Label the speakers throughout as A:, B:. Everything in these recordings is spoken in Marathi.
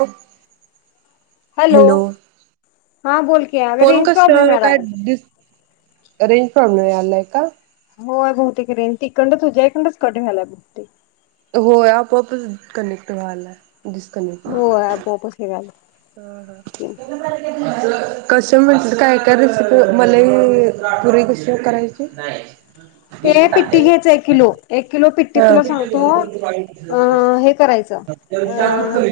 A: लो हॅलो
B: हा बोल की अगं
A: फोण
B: रेंज
A: कस
B: प्रॉब्लेम यायला
A: काय
B: लागलाय.
A: दिस रेंज प्रॉब्लेम यालाय का?
B: होय बहुतेक रेंज तिकडनच तूज्या इकडच कट व्हायला बहुतेक
A: होय आपोआपस कनेक्ट व्हाल्याय.
B: हो आपोआपच हे व्हायलय
A: हा, हा कस मे काय काय रेसिपी? मलई पुरी कशी करायची?
B: ते पिट्टी घ्यायच एक किलो, एक किलो पिट्टी तुला सांगतो हे करायचं अ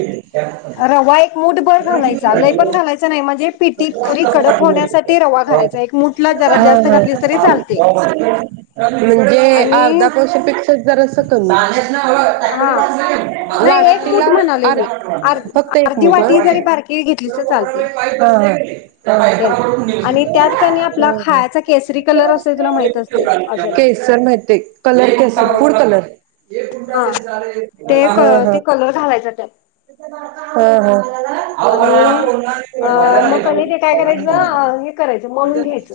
B: रवा एक मु कुट भर घालायचा लई पण घालायचा नाही म्हणजे पिठी पुरी कडक होण्यासाठी रवा
A: हा.
B: घालायचा एक मुठला जरा जास्त घातलीस तरी चालतंय.
A: हो हो म्हणजे अर्धा पावशेर पेक्षा जरास कमी.
B: हा नाही एक मूठ
A: लाटीला
B: म्हणाले
A: आर
B: मी अर्
A: फक्त एक
B: अर्धी
A: मुठ. हा हा
B: वाटी जरी बारकी घेतलीस तर चालते
A: हा हा
B: तेन
A: ह्
B: आणि त्यात कणी आपला खायचा केसरी कलर असतोय तुला माहित असतय असल
A: केशर माहिती कलर केशर
B: हम्म
A: फूड कलर.
B: हा. ते क
A: हा
B: ते कलर घालायच त्यात.
A: अहं.
B: आणि अ मग कनी ते काय करायचं अ
A: हा
B: हं हे करायचं मळून घ्यायचं.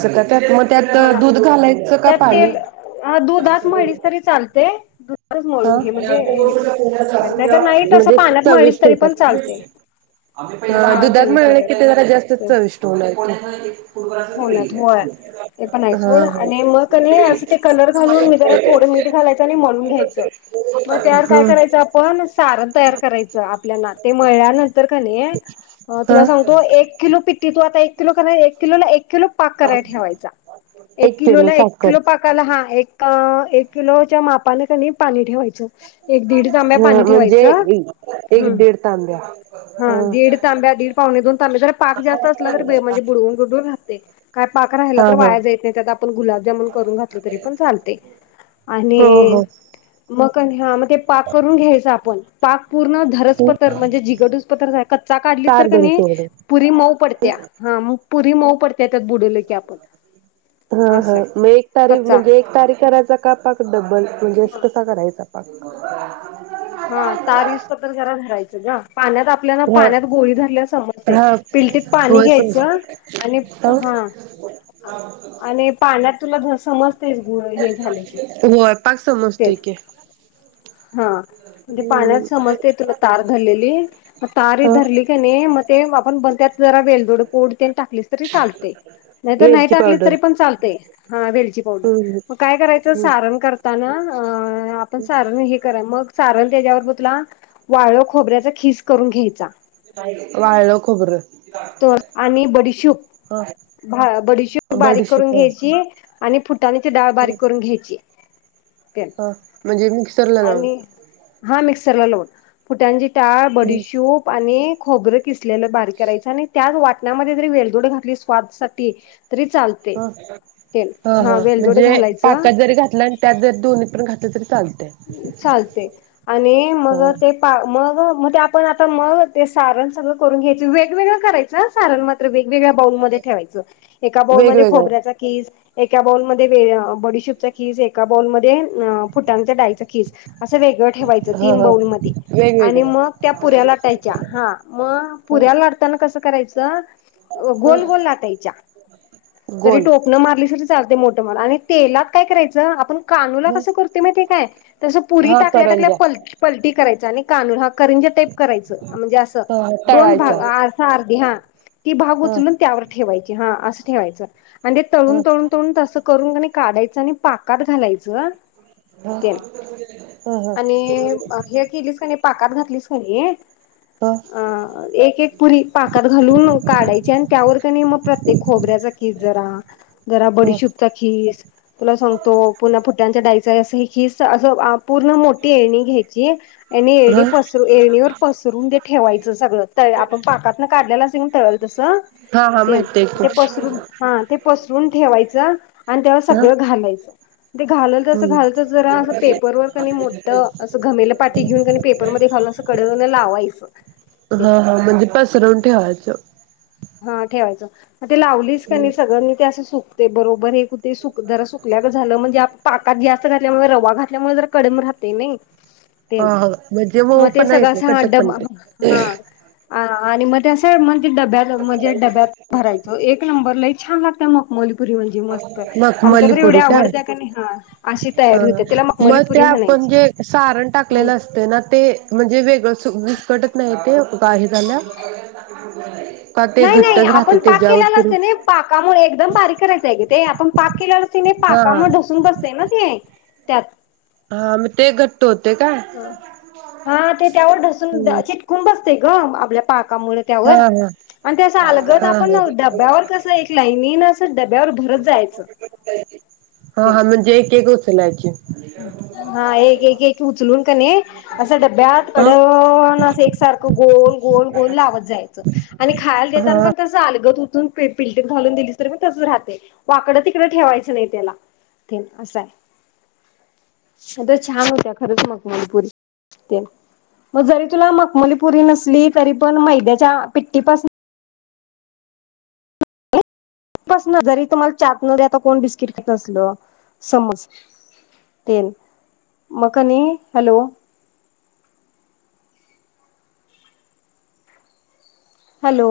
A: [unintelligible] त्यात मग त्यात
B: हा
A: दूध घालायचं का
B: त्यात
A: पाणी?
B: तेल हा दुधात मळलीस तरी चालते दुधातच मळून
A: हं
B: घे म्हणजे हे नाहीतर नाही तसं
A: म्हणजे
B: पाण्यात मळलीस
A: चविष्ट
B: तरी पण
A: होत्यात.
B: चालते
A: अहं
B: हा
A: दुधात
B: चविष्ट
A: मळले की ते जरा जास्तचं चविष्ट होणार की.
B: हो होय ते पण आहे
A: हा
B: सोड
A: हा.
B: आणि मग कणी असं ते कलर घालून वेगेरा थोडं मीठ घालायच आणि मळून घ्यायचं मग त्यावर काय करायचं आपण सारण तयार करा करायचं आपल्याला ते मळल्यानंतर कणी
A: ह हा
B: तुला सांगतो एक किलो पिठी तू आता किती लोकांना एक? किलो ला एक किलो पाक कराय ठेवायचा एक
A: किलो
B: किलोला एक
A: साखर.
B: किलो पाकाला हा एक ह् एक किलोच्या मापानं कणी पाणी ठेवाय एक दीड तांब्या
A: ह
B: पाणी
A: म्हणजे
B: ठेवायचं
A: एक
B: हम्म
A: दीड तांब्या ह
B: हा दीड तांब्या दीड पावणे दोन तांब्या जर पाक जास्त असला तर म्हणजे बुडवून जर राहतय काय पाक राहिला
A: हा
B: तर
A: हा.
B: वाया जातं नाही त्यात आपण गुलाबजामुन करून घातलं तरी पण चालतयं
A: हो
B: आणि
A: हो
B: मग कणी हा ते पाक करून घ्यायचं आपण पाक पूर्ण धरस पथर म्हणजे जिगड हुस पथर कच्चा काढलासं तर
A: तार
B: कणी
A: गणित
B: पुरी मऊ पडत्या हा मग पुरी मऊ पडती
A: ह
B: असं आहे.
A: हं मग एक तारी
B: कच्चा
A: म्हणजे एक तारी करायचा का पाक डबल? म्हणजे
B: हा
A: कसा करायचा? पाक
B: हा. तार येऊस तो पर्यंत जरा धरायचं गं. पाण्यात आपल्या
A: हा
B: पाण्यात गोळी धरल्या समजतयं
A: हा
B: पिलटीत पाणी
A: होय समज
B: घ्यायचं आणि ह आणि पाण्यात तुला समजतयं बो हे झाले की तेच
A: ठिक हे.
B: हा म्हणजे पाण्यात समजतयं तुला तार धरलेली, मग तार ही
A: हा
B: धरली कणी मग ते आपण जरा वेलदोड पुड तेण टाकलीस तरी चालतयं, नाहीतर नाही
A: वेलची
B: टाकली
A: पावडर
B: तरी पण चालतंय. हा वेलची पावडर.
A: हम्म
B: मग काय करायचं
A: हम्म
B: सारण करताना अ आपण सारण हे करा मग सारण त्याच्या बरोबर तुला वाळ खोबऱ्याचा खीस करून घ्यायचा.
A: वाळ खोबर
B: तो आणि बडीशूप
A: हा
B: बडीशूप बारीक करून
A: बडीशेप हा
B: घ्यायची आणि फुटाण्याची डाळ बारीक करून घ्यायची.
A: हा म्हणजे मिक्सरला लाऊन.
B: चला लावून फुटाण्याची डाळ, बडीशूप आणि खोबरं किसलेल बारीक करायच आणि त्याच वाटणामध्ये जरी वेलदोड घातलीस स्वादसाठी तरी चालते
A: ह
B: ते
A: ह ह,
B: हा वेलदोडे
A: म्हणजे
B: घालायचं
A: पाकात जरी घातला त्यात जरी दोन्हीत पण घात ल तरी चाल
B: चालते आणि मग
A: ह
B: ते पा मग मग ते आपण आता मग ते सारण सगळं करून घ्यायच वेगवेगळं करायचं सारण वेगवेगळ्या बाऊलमध्ये ठेवायचं. एका
A: वेगवेगळं
B: बाऊलमध्येखोबऱ्याचा कीस एका एका बाऊल मध्येे बडीशूपचा खीस, एका बाऊल मध्ये फुटाण्याच्या डाळीचा कीस. असं वेगळं ठेवायचं
A: हा
B: तीन
A: हा
B: बाऊलमध्ये आणि
A: वेगवेगळे
B: मग त्या पुऱ्या लाटायच्या हा, मग
A: ह
B: पुऱ्या लाटताना कसं करायचं
A: ह
B: गोल गोल लाटायच्या जरी
A: गोल
B: टोपन मारली तरी चालतय मोठ आणि तेलात काय करायचं आपण कानुला
A: ह
B: कसं करतोय माहिती आहे काय? तसं पुरी
A: हा
B: टाकल्या टाकल्या
A: करंजा
B: पलटी करायच आणि कानू हा करंजी टाईप करायच, म्हणजे असं
A: ह ह
B: दोन
A: तळायच्या
B: भाग अस अर्धी हा ती भाग
A: ह
B: उचलून त्यावर ठेवायची हा अस ठेवायचं. आणि ते
A: ह
B: तळून तळून तळून तसं करून क काढायचं आणि पाकात घालायचं
A: ह ह
B: ते
A: ह
B: आणि हे केलीस नाही पाकात घातलीस का नाही
A: ह
B: अ एक एक पुरी पाकात घालून काढायची आणि त्यावर मग प्रत्येक खोबऱ्याचा खीस जरा, जरा
A: ह
B: बडीशूपचा खीस, तुला सांगतो पुन्हा फुट्यांच्या डाईचा अस खीस असं पूर्ण मोठी येळणी घ्यायची आणि एळणी
A: ह
B: पसर येळणीवर पसरून ते ठेवायचं सगळं तळ आपण पाकातन काढलेला असतंय बघ तळल तसं
A: हा हा
B: तेन
A: मग ते [inaudible]
B: पसरून हा ते पसरून ठेवायच आणि त्या सगळं घालायचं ते घालल तस
A: हम्म
B: घालल तस जरा पेपर वर कणी मोठं असं घमेल पाटी घेऊन क नी पेपरमध्ये घालुन कडवरन लावायचं. ते
A: हा हा म्हणजे पसरवून ठेवायचं.
B: हा ठेवायचं मग ते लावलीस का नाही, सगळ्यांनी ते असं सुकते बरोबर हे कुठे सु जरा सुकल्या ग झालं म्हणजे, पाकात जास्त घातल्यामुळे रवा घातल्यामुळे जर कडम राहतय नाई तेन
A: हा हा म्हणजे
B: मग
A: मऊ
B: ते
A: पण
B: सगळं
A: येत
B: अस
A: नाही
B: हा
A: कटक पण
B: डबा
A: येत
B: हा हा आणि मग ते असं म्ह डब्यात म्हणजे डब्यात भरायच एक नंबर लय छान लागत मकमली.
A: मखमली पुरी काय
B: आवडत्या का नाही हा अशी
A: हा
B: तयारी होते त्याला मखमली
A: मग ते
B: पुरी
A: आपण
B: म्हणायची.
A: जे सारण टाकलेलं, असते ना ते म्हणजे वेगळ [unintelligible] घटत नाही ये बाही झाल
B: नाही नाही आपण पाक केलेला असतोय, नाई पाकामुळे एकदम बारीक करायचय गं ते ते आपण पाक के लेलो असतं, नाही
A: हा
B: पाकामुळे ढसून बसते ना ते. त्यात
A: हा मी ते घट
B: हा हा ते त्यावर ढसून
A: हम्म
B: चिटकून बसते ग, आपल्या पाकामुळे
A: हा
B: त्यावर
A: हा
B: आणि तें आलगत
A: हा
B: आपण डब्यावर कस एक लाईनीन च [unintelligible]
A: हा
B: हे
A: हां म्हणजे एक एक उचलायचं
B: हा एक एक एक उचलून का नाही, असं डब्यात
A: ह
B: कडन अस एक सारखं गोल गोल गोल लावत जायचं, आणि खायला
A: हा
B: देताना पण तस आलगत उच त्तुन पीप पिल्टीत घालून दिलीस तर, मी तसच राहते, वाकडं तिकड ठेवायचं नाही, त्याला तेन असंय. सगळं छान होत्या खरंच, मखमलीपुरी तेन मग जरी तुला मखमलीपुरी नसली, तरी पण मैद्याच्या पिट्टीपासून [unintelligible] जरी तुम्हाला चाात न आता कोण बिस्किट खात नसल समज तेन मग कनी हॅलो हॅलो.